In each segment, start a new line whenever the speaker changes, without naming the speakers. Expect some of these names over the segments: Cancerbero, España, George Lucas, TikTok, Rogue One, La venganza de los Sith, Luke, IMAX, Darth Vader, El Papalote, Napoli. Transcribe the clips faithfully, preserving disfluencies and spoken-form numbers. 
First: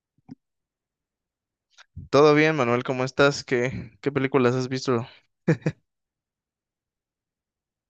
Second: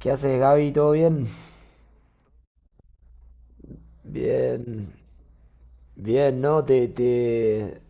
¿Qué haces, Gaby? ¿Todo bien?
Todo bien, Manuel, ¿cómo estás? ¿Qué, qué películas has
Bien,
visto?
bien, ¿no? Te, te,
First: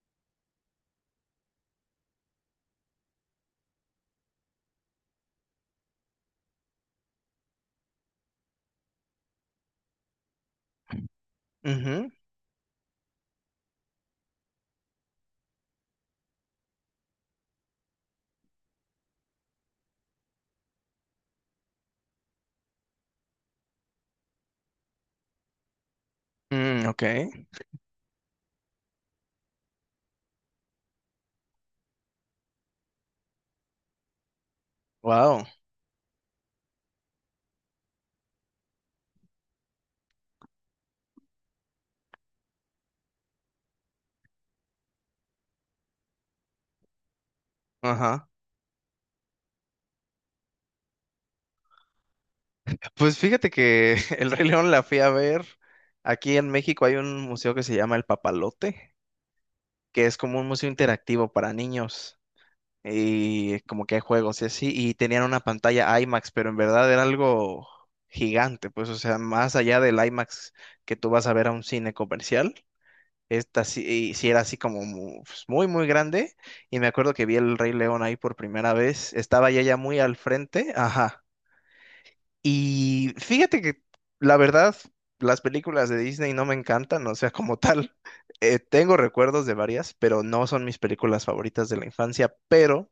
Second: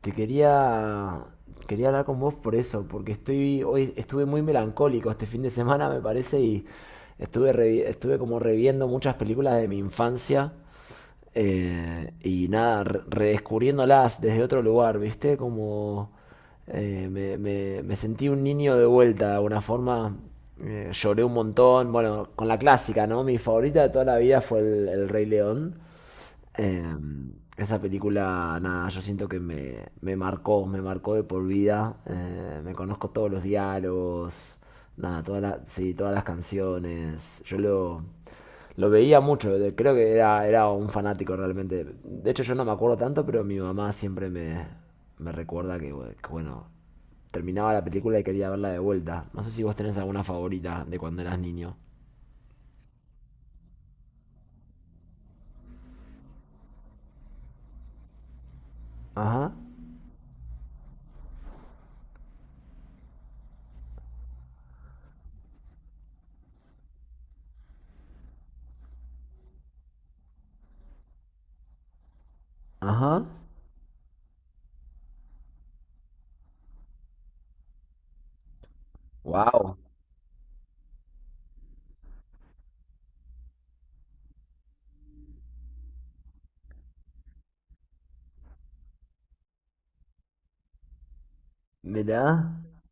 te quería, quería hablar con vos por eso, porque estoy, hoy estuve muy melancólico este fin de semana, me parece, y estuve, revi- estuve como reviendo muchas películas de mi infancia.
Ujú.
Eh, y nada, re- redescubriéndolas desde otro lugar, ¿viste? Como eh, me, me- me sentí un niño de vuelta, de alguna forma. Eh, lloré un montón. Bueno, con la clásica, ¿no? Mi favorita de toda la vida fue el, el Rey León.
Mm,
Eh,
ok,
Esa película, nada, yo siento que me, me marcó, me marcó de por vida. Eh, me conozco todos los diálogos, nada, toda
wow,
la- sí, todas las canciones. Yo lo, lo veía mucho, de- creo que era, era un fanático realmente. De hecho, yo no me acuerdo tanto, pero mi mamá siempre me, me recuerda que, bu- que, bueno, terminaba la película y
ajá.
quería verla de vuelta. No sé si vos tenés alguna favorita de cuando eras niño.
Pues fíjate que El Rey León la fui a ver. Aquí en México hay un museo que se llama El Papalote,
Ajá,
que es como un museo interactivo para niños y como que hay juegos y así. Y tenían una pantalla IMAX, pero en verdad era algo gigante, pues, o sea, más allá del IMAX que tú vas a ver a un cine comercial.
ajá.
Esta sí, sí era así como mu- pues, muy, muy grande. Y me acuerdo que vi el Rey León ahí por primera vez. Estaba ya
Wow.
ya muy al frente. Ajá. Y fíjate que la verdad, las películas de Disney no me encantan. O sea, como tal, eh, tengo recuerdos de varias, pero no son mis películas favoritas de la
Mirá.
infancia. Pero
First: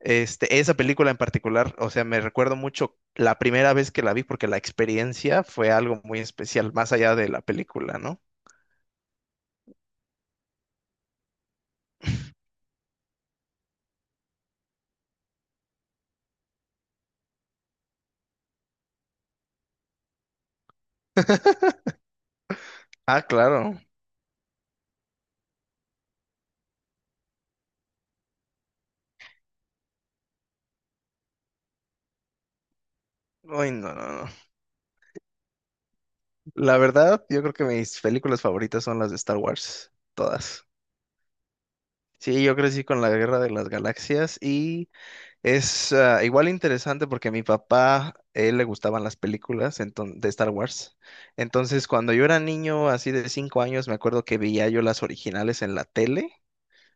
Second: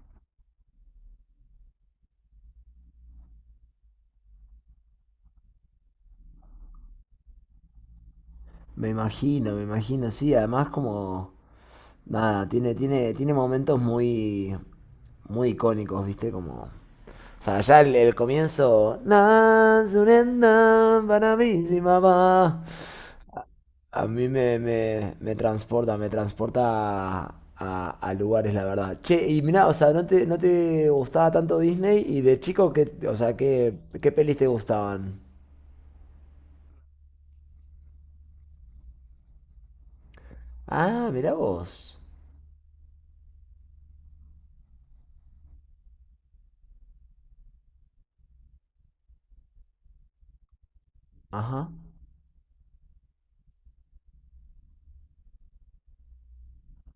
este, esa película en particular, o sea, me recuerdo mucho la primera vez que la vi porque la experiencia fue algo muy especial, más allá de la película, ¿no?
Me imagino, me imagino, sí, además como nada, tiene tiene tiene momentos muy muy icónicos, ¿viste? Como o sea, ya el, el comienzo "Na, surenda, para mí, sí, mamá".
Ah, claro.
A mí me, me, me transporta, me transporta a, a- a lugares, la verdad. Che, y mirá, o sea, ¿no te, no te gustaba tanto Disney? Y de chico, ¿qué, o sea,
Uy,
qué,
no, no,
qué
no.
pelis te gustaban?
La verdad, yo creo que mis películas favoritas son las de Star Wars, todas.
Ah, mirá vos.
Sí, yo crecí con la Guerra de las Galaxias y es ah, igual interesante porque a mi papá, él le gustaban las películas enton- de Star Wars.
Ajá,
Entonces, cuando yo era niño, así de cinco años, me acuerdo que veía yo las originales en la tele,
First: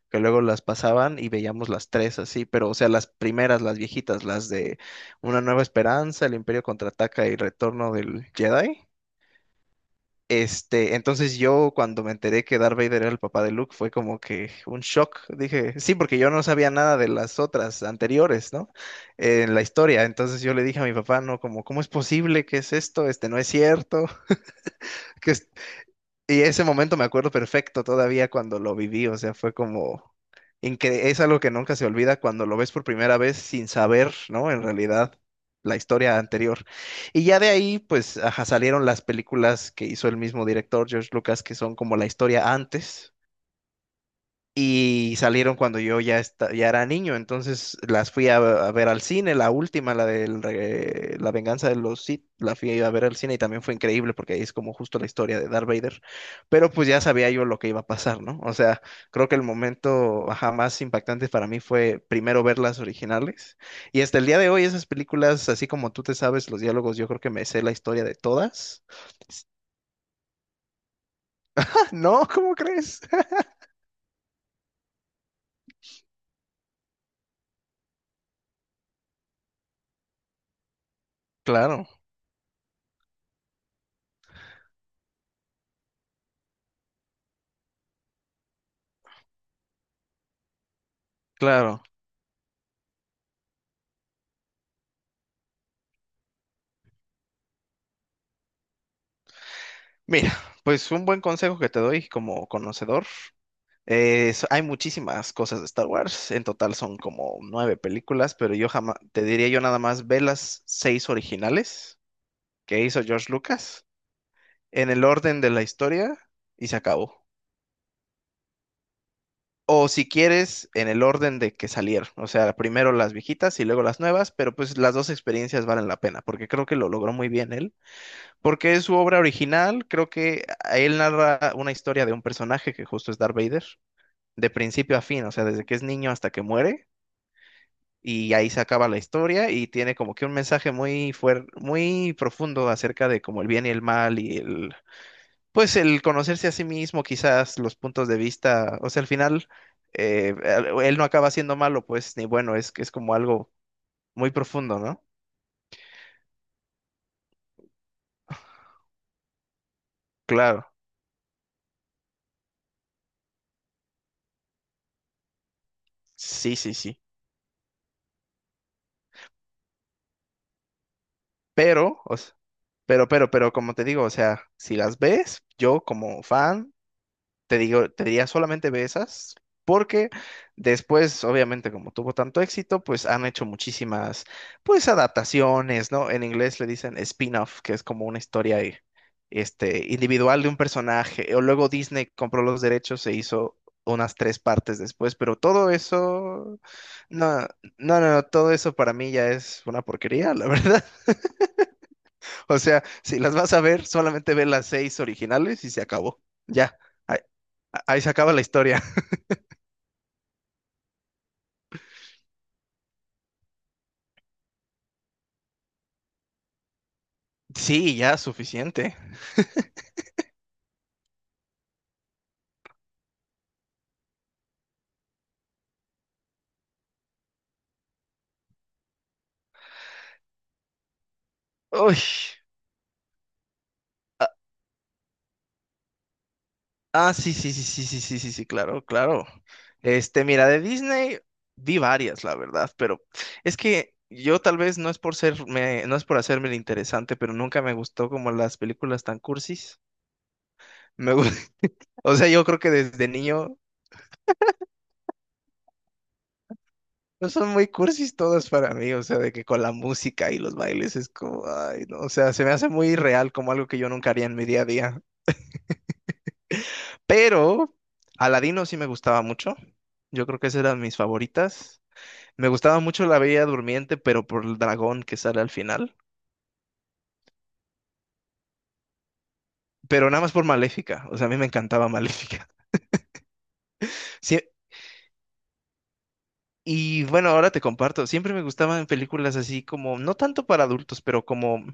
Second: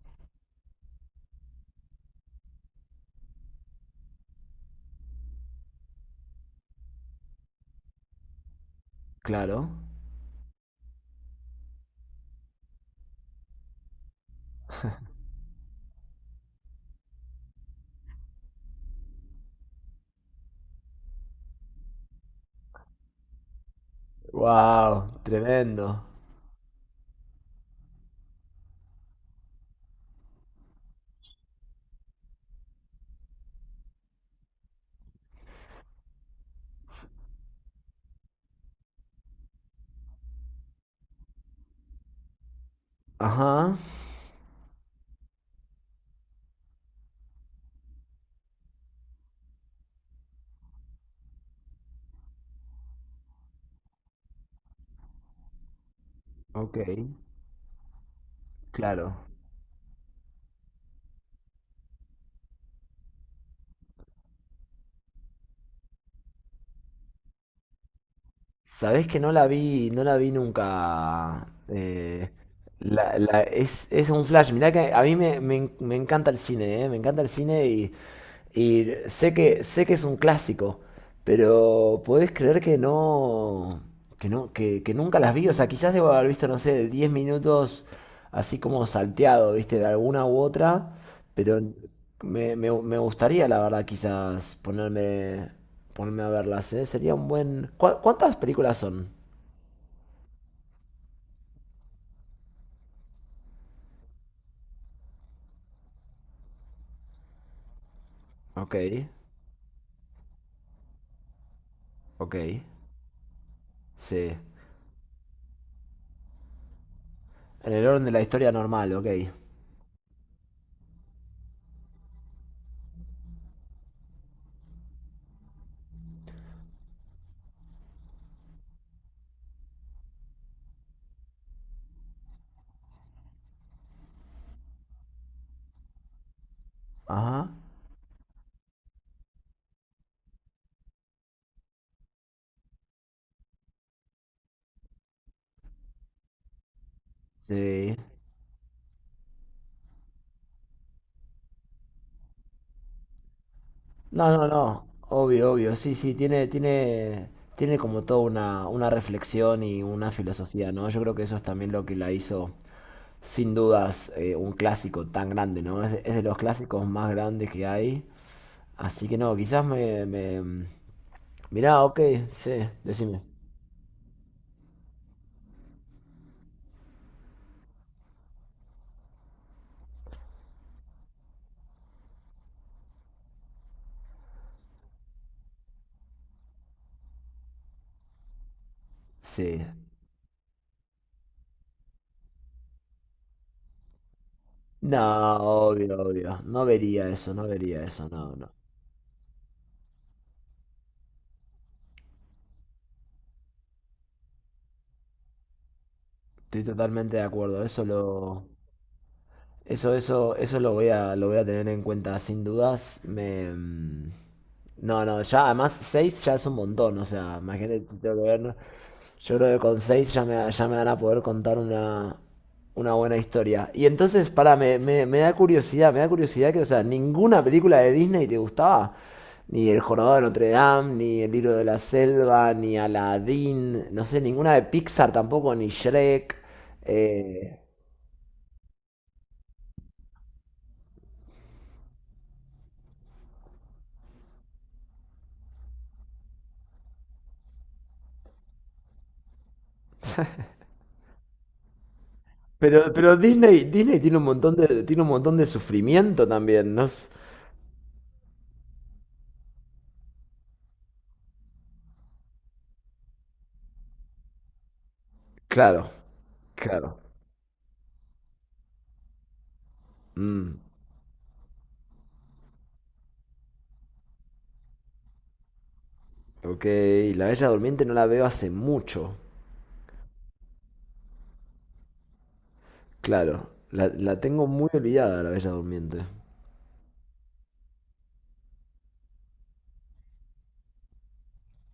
que luego las pasaban y veíamos las tres así, pero o sea, las primeras, las viejitas, las de Una Nueva Esperanza, El Imperio Contraataca y Retorno del Jedi.
claro.
Este, entonces yo cuando me enteré que Darth Vader era el papá de Luke fue como que un shock. Dije, sí, porque yo no sabía nada de las otras anteriores, ¿no? Eh, En la historia. Entonces yo le dije a mi papá, no, como, ¿cómo es posible? ¿Qué es esto? Este no es cierto.
Wow,
¿Qué, es-
tremendo.
y ese momento me acuerdo perfecto todavía cuando lo viví, o sea, fue como incre- es algo que nunca se olvida cuando lo ves por primera vez sin saber, ¿no? En realidad, la historia anterior. Y ya de ahí, pues, ajá, salieron las películas que hizo el mismo director, George Lucas, que son como la historia antes,
Ajá,
y salieron cuando yo ya, esta- ya era niño, entonces las fui a, a ver al cine, la última, la de La Venganza de los Sith, la fui a ver al cine y también fue increíble porque ahí es como justo la historia de Darth Vader, pero
ok,
pues ya sabía yo lo que iba a pasar, ¿no? O sea,
claro.
creo que el momento, ajá, más impactante para mí fue primero ver las originales y hasta el día de hoy esas películas, así como tú te sabes los diálogos, yo creo que me sé la historia de todas.
Sabés que no la vi, no la vi nunca.
No,
eh,
¿cómo crees?
la- la- es, es un flash. Mirá que a mí me, me en- me encanta el cine, eh, me encanta el cine y Y sé que, sé que es un clásico,
Claro,
pero podés creer que no, que no, que, que nunca las vi. O sea, quizás debo haber visto, no sé, diez minutos así como salteado, ¿viste? De alguna u otra, pero
claro.
me, me- me gustaría, la verdad, quizás ponerme, ponerme a verlas, ¿eh? Sería un buen... ¿Cuá- Cuántas películas son?
Mira, pues un buen consejo que te doy como conocedor. Es- hay muchísimas cosas de Star Wars, en total son como nueve películas, pero yo
Ok,
jamás, te diría yo nada más ve las seis originales
ok,
que hizo George Lucas
sí.
en el orden de la historia y se acabó.
En el orden de la historia normal, ok.
O si quieres, en el orden de que salieron, o sea, primero las viejitas y luego las nuevas, pero pues las dos experiencias valen la pena, porque creo que lo logró muy bien él, porque es su obra original, creo que a él narra una historia de un personaje que justo es Darth Vader de principio a fin, o sea, desde que es niño hasta que muere,
Ajá,
y ahí se acaba la historia y tiene como que un mensaje muy fuerte, muy profundo acerca de como el bien y el mal y el, pues el conocerse a sí mismo, quizás los
sí.
puntos de vista, o sea, al final eh, él él no acaba siendo malo, pues, ni bueno, es que es como algo muy
No, no,
profundo,
no,
¿no?
obvio, obvio, sí, sí, tiene, tiene, tiene como toda una, una reflexión y una
Claro,
filosofía, ¿no? Yo creo que eso es también lo que la hizo, sin dudas, eh, un clásico tan grande, ¿no? Es, de es de los
sí, sí,
clásicos
sí,
más grandes que hay, así que no, quizás me, me... Mirá, ok,
pero, o s-
sí,
pero,
decime.
pero, pero, como te digo, o sea, si las ves, yo como fan Te digo, te diría solamente ve esas, porque después, obviamente, como tuvo tanto éxito, pues han hecho muchísimas, pues, adaptaciones, ¿no? En inglés le dicen spin-off, que es como una historia, eh,
Sí.
este, individual de un personaje. O luego Disney compró los derechos, se hizo unas tres partes
No,
después, pero todo
obvio, obvio,
eso,
no vería eso,
no,
no vería
no, no,
eso,
no,
no,
todo
no.
eso para mí ya es una porquería, la verdad. O sea, si las vas a ver, solamente ve las seis originales y se acabó.
Estoy
Ya,
totalmente
ahí,
de acuerdo, eso
ahí se acaba la
lo...
historia.
Eso, eso, eso lo voy a, lo voy a tener en cuenta sin dudas. Me... mm, no, no, ya además seis ya es un montón, o sea, imagínate,
Sí,
tengo
ya,
que ver, ¿no?
suficiente.
Yo creo que con seis ya me, ya me van a poder contar una, una buena historia. Y entonces, para, me, me, me da curiosidad, me da curiosidad que, o sea, ninguna película de Disney te gustaba. Ni El Jorobado de Notre Dame, ni El Libro de la
Uy.
Selva, ni Aladdin, no sé, ninguna de Pixar tampoco, ni Shrek.
Ah, sí, sí,
Eh,
sí, sí, sí, sí, sí, sí, claro, claro. Este, mira, de Disney vi varias, la verdad, pero es que yo tal vez no es por ser, me- no es por hacerme el interesante, pero nunca me gustó como las películas tan cursis. Me, gu- o sea, yo creo que
Pero,
desde
pero
niño
Disney, Disney tiene un montón de, tiene un montón de sufrimiento también, ¿no? es-
no son muy cursis todas para mí, o sea, de que con la música y los bailes es como, ay, no, o sea, se me hace muy real como algo que yo nunca haría en mi día a día.
Claro, claro.
Pero Aladino sí me gustaba mucho. Yo creo que
Mm,
esas eran mis favoritas. Me gustaba mucho La Bella Durmiente, pero por el dragón que sale al final.
ok, La Bella Durmiente no la veo hace mucho.
Pero nada más por Maléfica. O sea, a mí me encantaba Maléfica.
Claro, la, la
Sí,
tengo muy olvidada, la Bella Durmiente.
y bueno, ahora te comparto. Siempre me gustaban películas así como, no tanto para adultos, pero como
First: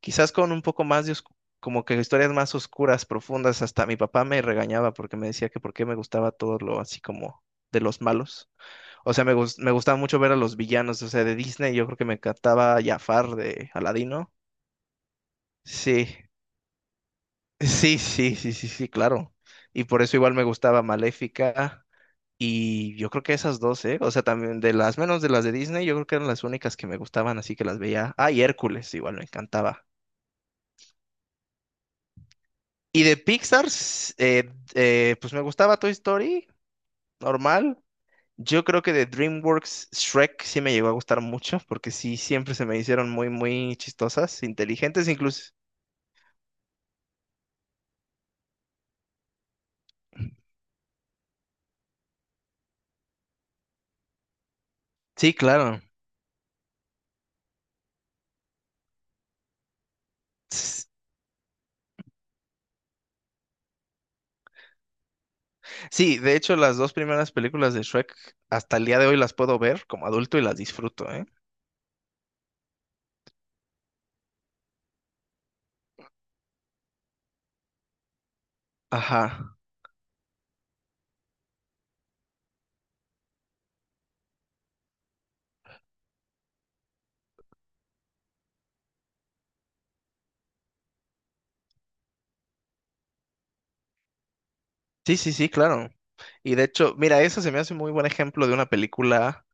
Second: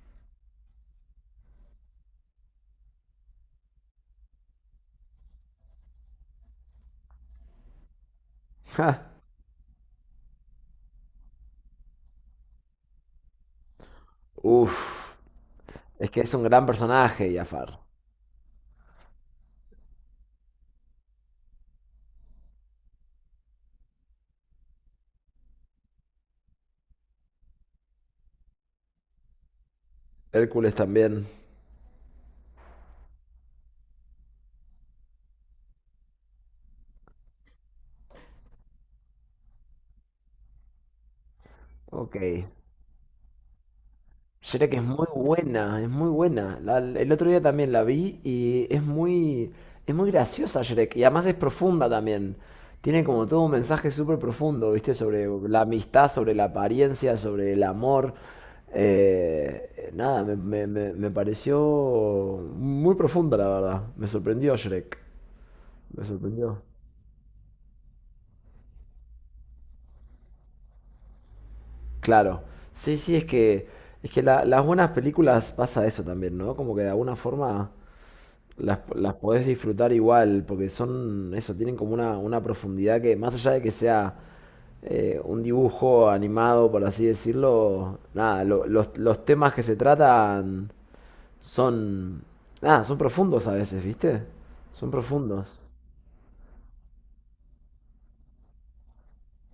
quizás con un poco más de oscu- como que historias más oscuras, profundas. Hasta mi papá me regañaba porque me decía que por qué me gustaba todo lo así como de los malos.
Ja,
O sea, me, gus- me gustaba mucho ver a los villanos, o sea, de Disney. Yo creo que me encantaba Jafar de Aladino.
Uf,
Sí,
es que es un gran personaje, Jafar.
sí, sí, sí, sí, sí, claro. Y por eso igual me gustaba Maléfica. Y yo creo que esas dos, ¿eh? O sea, también de las menos de las de Disney, yo creo que eran las únicas que me gustaban, así que las veía. Ah, y Hércules, igual me encantaba.
Hércules también.
Y de Pixar, s- eh, eh, pues me gustaba Toy Story, normal. Yo creo que de DreamWorks Shrek sí me llegó a gustar mucho, porque
Ok.
sí, siempre se me hicieron muy, muy chistosas,
Shrek es muy
inteligentes incluso.
buena, es muy buena. La- el otro día también la vi y es muy, es muy graciosa Shrek. Y además es profunda también. Tiene como todo un mensaje súper profundo, ¿viste? Sobre
Sí,
la
claro.
amistad, sobre la apariencia, sobre el amor. Eh, nada, me, me-
S-
me- me pareció muy profunda, la verdad. Me sorprendió Shrek. Me
Sí, de hecho
sorprendió.
las dos primeras películas de Shrek hasta el día de hoy las puedo ver como adulto y las disfruto, ¿eh?
Claro. Sí, sí, es que, es que la- las buenas películas pasa eso también, ¿no? Como que de alguna forma Las, las podés
Ajá.
disfrutar igual, porque son, eso, tienen como una, una profundidad que, más allá de que sea eh, un dibujo animado, por así decirlo, nada, lo- los, los temas que se tratan son, nada, son profundos a veces, ¿viste? Son
Sí, sí, sí,
profundos.
claro. Y de hecho, mira, eso se me hace muy buen ejemplo de una película,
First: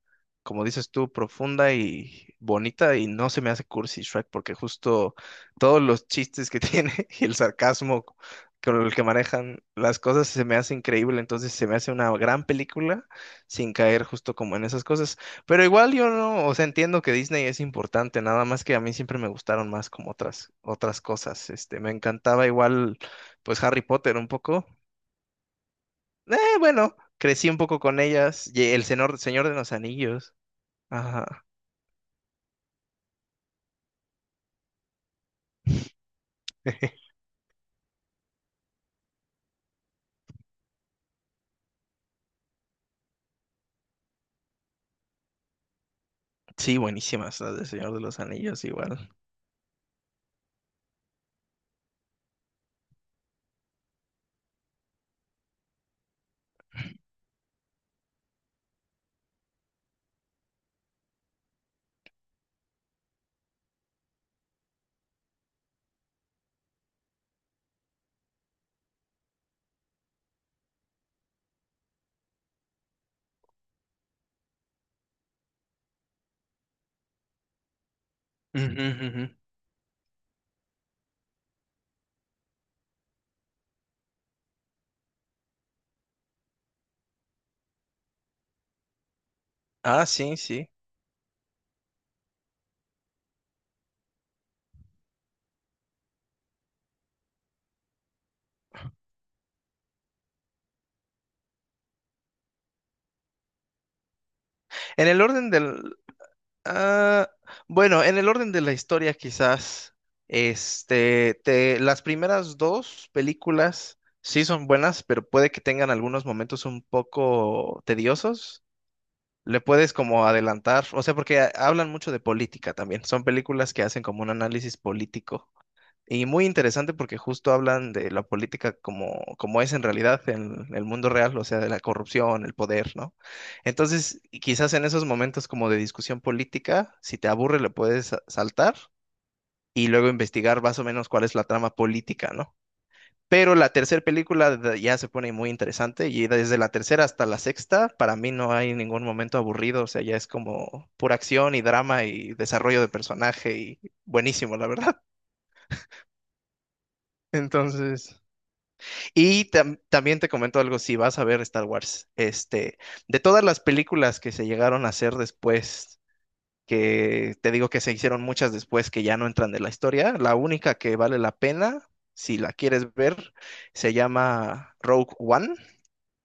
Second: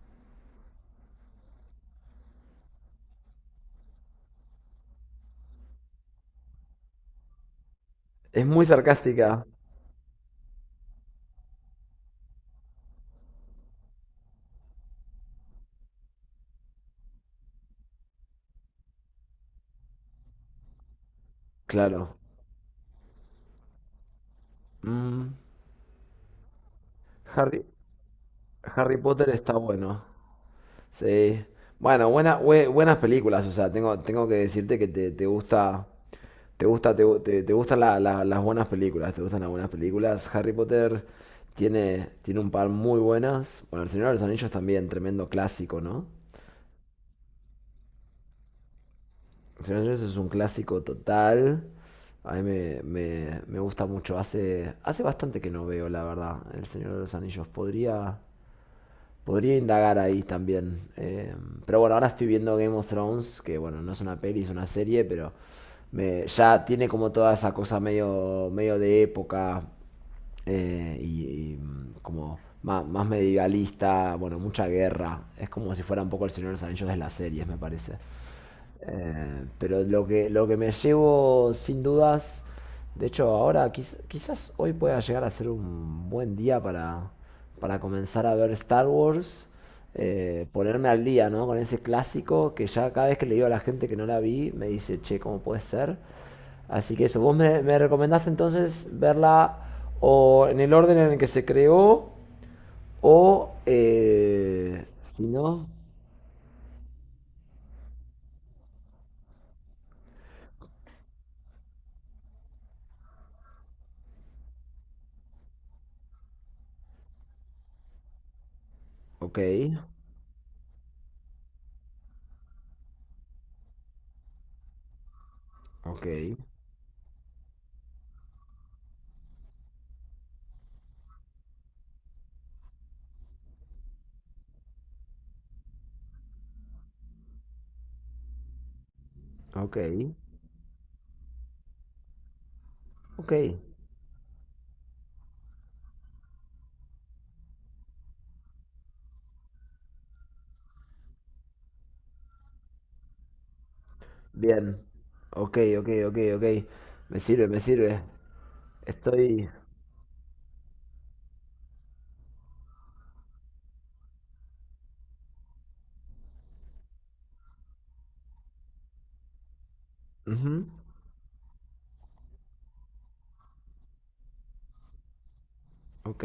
como dices tú, profunda y bonita, y no se me hace cursi Shrek, porque justo todos los chistes que tiene y el sarcasmo
Es muy
con el que
sarcástica,
manejan las cosas se me hace increíble, entonces se me hace una gran película sin caer justo como en esas cosas. Pero igual yo no, o sea, entiendo que Disney es importante, nada más que a mí siempre me gustaron más como otras, otras cosas. Este, me
claro.
encantaba igual, pues Harry Potter un poco.
Mm,
Eh, bueno, crecí un
Harry,
poco con ellas. Y el
Harry
Señor,
Potter
Señor
está
de los
bueno.
Anillos.
Sí.
Ajá.
Bueno, buena, bue- buenas películas, o sea, tengo, tengo que decirte que te, te gusta. ¿Te gusta, te, gu- te- te gustan la- la- las buenas películas? ¿Te gustan las buenas películas? Harry Potter tiene, tiene un par muy buenas. Bueno, El Señor de los Anillos también, tremendo clásico, ¿no?
Sí, buenísimas las del Señor de los Anillos, igual.
El Señor de los Anillos es un clásico total. A mí me, me- me gusta mucho. Hace, hace bastante que no veo, la verdad, El Señor de los Anillos. Podría, podría indagar ahí también. Eh, pero bueno, ahora estoy viendo Game of Thrones, que bueno, no es una peli, es una serie, pero me- ya tiene como toda esa cosa medio, medio de época, eh, y, y, mm, como ma- más, medievalista, bueno, mucha guerra. Es como si fuera un poco el Señor de los Anillos de las series, me parece.
Ujú, ujú.
Eh, pero lo que, lo que me llevo sin dudas, de hecho ahora quiz- quizás hoy pueda llegar a ser un buen día para, para comenzar a ver Star Wars,
Ah, sí,
eh,
sí.
ponerme al día, ¿no? Con ese clásico que ya cada vez que le digo a la gente que no la vi, me dice, che, ¿cómo puede ser? Así que eso, vos me, me recomendaste entonces verla o en el orden en el que se creó o eh,
En el
si
orden
no,
del... ah, bueno, en el orden de la historia quizás, este, te- las primeras dos películas sí son buenas, pero puede que tengan algunos momentos un poco tediosos,
ok,
le puedes como adelantar, o sea, porque ha- hablan mucho de política también. Son películas que hacen como un análisis político.
ok.
Y muy interesante porque justo hablan de la política como, como es en realidad en el mundo real, o sea, de la corrupción, el poder, ¿no? Entonces, y quizás en esos momentos como de discusión política, si te aburre, le puedes sa- saltar
Ok,
y luego investigar más o menos cuál es la trama política, ¿no?
ok.
Pero la tercera película de- ya se pone muy interesante y desde la tercera hasta la sexta, para mí no hay ningún momento aburrido, o sea, ya es como pura acción y drama y desarrollo de personaje y buenísimo, la
Bien.
verdad.
Ok, ok, ok, ok. Me sirve, me sirve.
Entonces,
Estoy...
y tam- también te comento algo, si vas a ver Star Wars, este, de todas las películas que se llegaron a hacer después, que te digo que se hicieron muchas después que ya no entran de la historia, la
ujú,
única que vale la pena, si la quieres ver, se llama Rogue One.
ok,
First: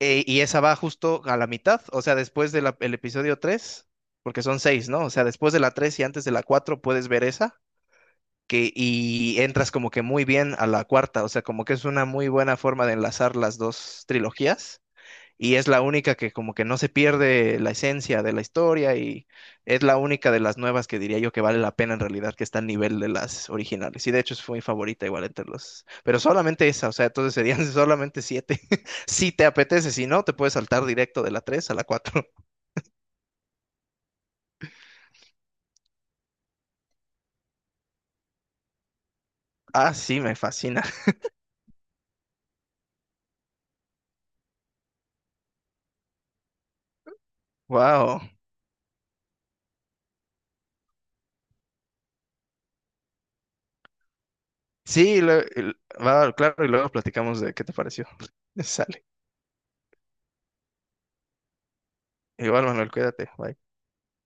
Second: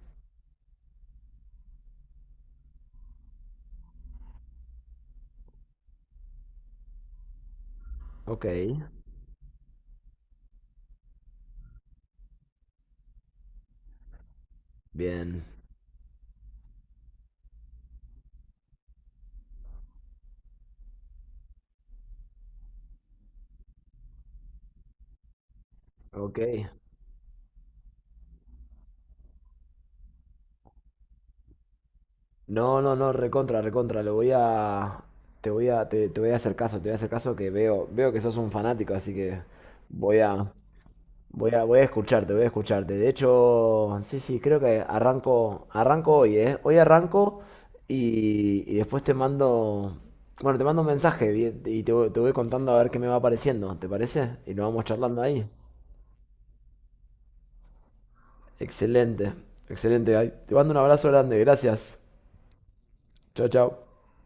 Eh, y esa va justo a la mitad, o sea, después del episodio tres, porque son seis, ¿no? O sea, después de la tres y antes de la cuatro puedes ver esa,
ok.
que, y entras como que muy bien a la cuarta, o sea, como que es una muy buena forma de enlazar las dos trilogías
Bien.
y es la única que como que no se pierde la esencia de la historia y es la única de las nuevas que diría yo que vale la pena en realidad, que está al nivel de las originales. Y de hecho es mi favorita igual entre los... Pero
Ok.
solamente esa, o sea, entonces serían solamente siete. Si te apetece, si no, te puedes saltar directo de la tres a la cuatro.
No, no, no, recontra, recontra. Lo voy a... Te voy a, te, te voy a hacer caso, te voy a hacer caso que veo, veo que sos un fanático, así que
Ah,
voy
sí, me
a...
fascina.
Voy a, voy a escucharte, voy a escucharte. De hecho, sí, sí, creo que arranco, arranco hoy, ¿eh? Hoy arranco
Wow.
y, y después te mando, bueno, te mando un mensaje bien, y te, voy- te voy contando a ver qué me va apareciendo, ¿te parece? Y lo vamos
Sí,
charlando
lo-
ahí.
el- va, claro, y luego platicamos de qué te pareció. Sale.
Excelente, excelente, Gaby. Te mando un abrazo grande, gracias.
Igual, Manuel, cuídate.
Chao,
Bye.
chao.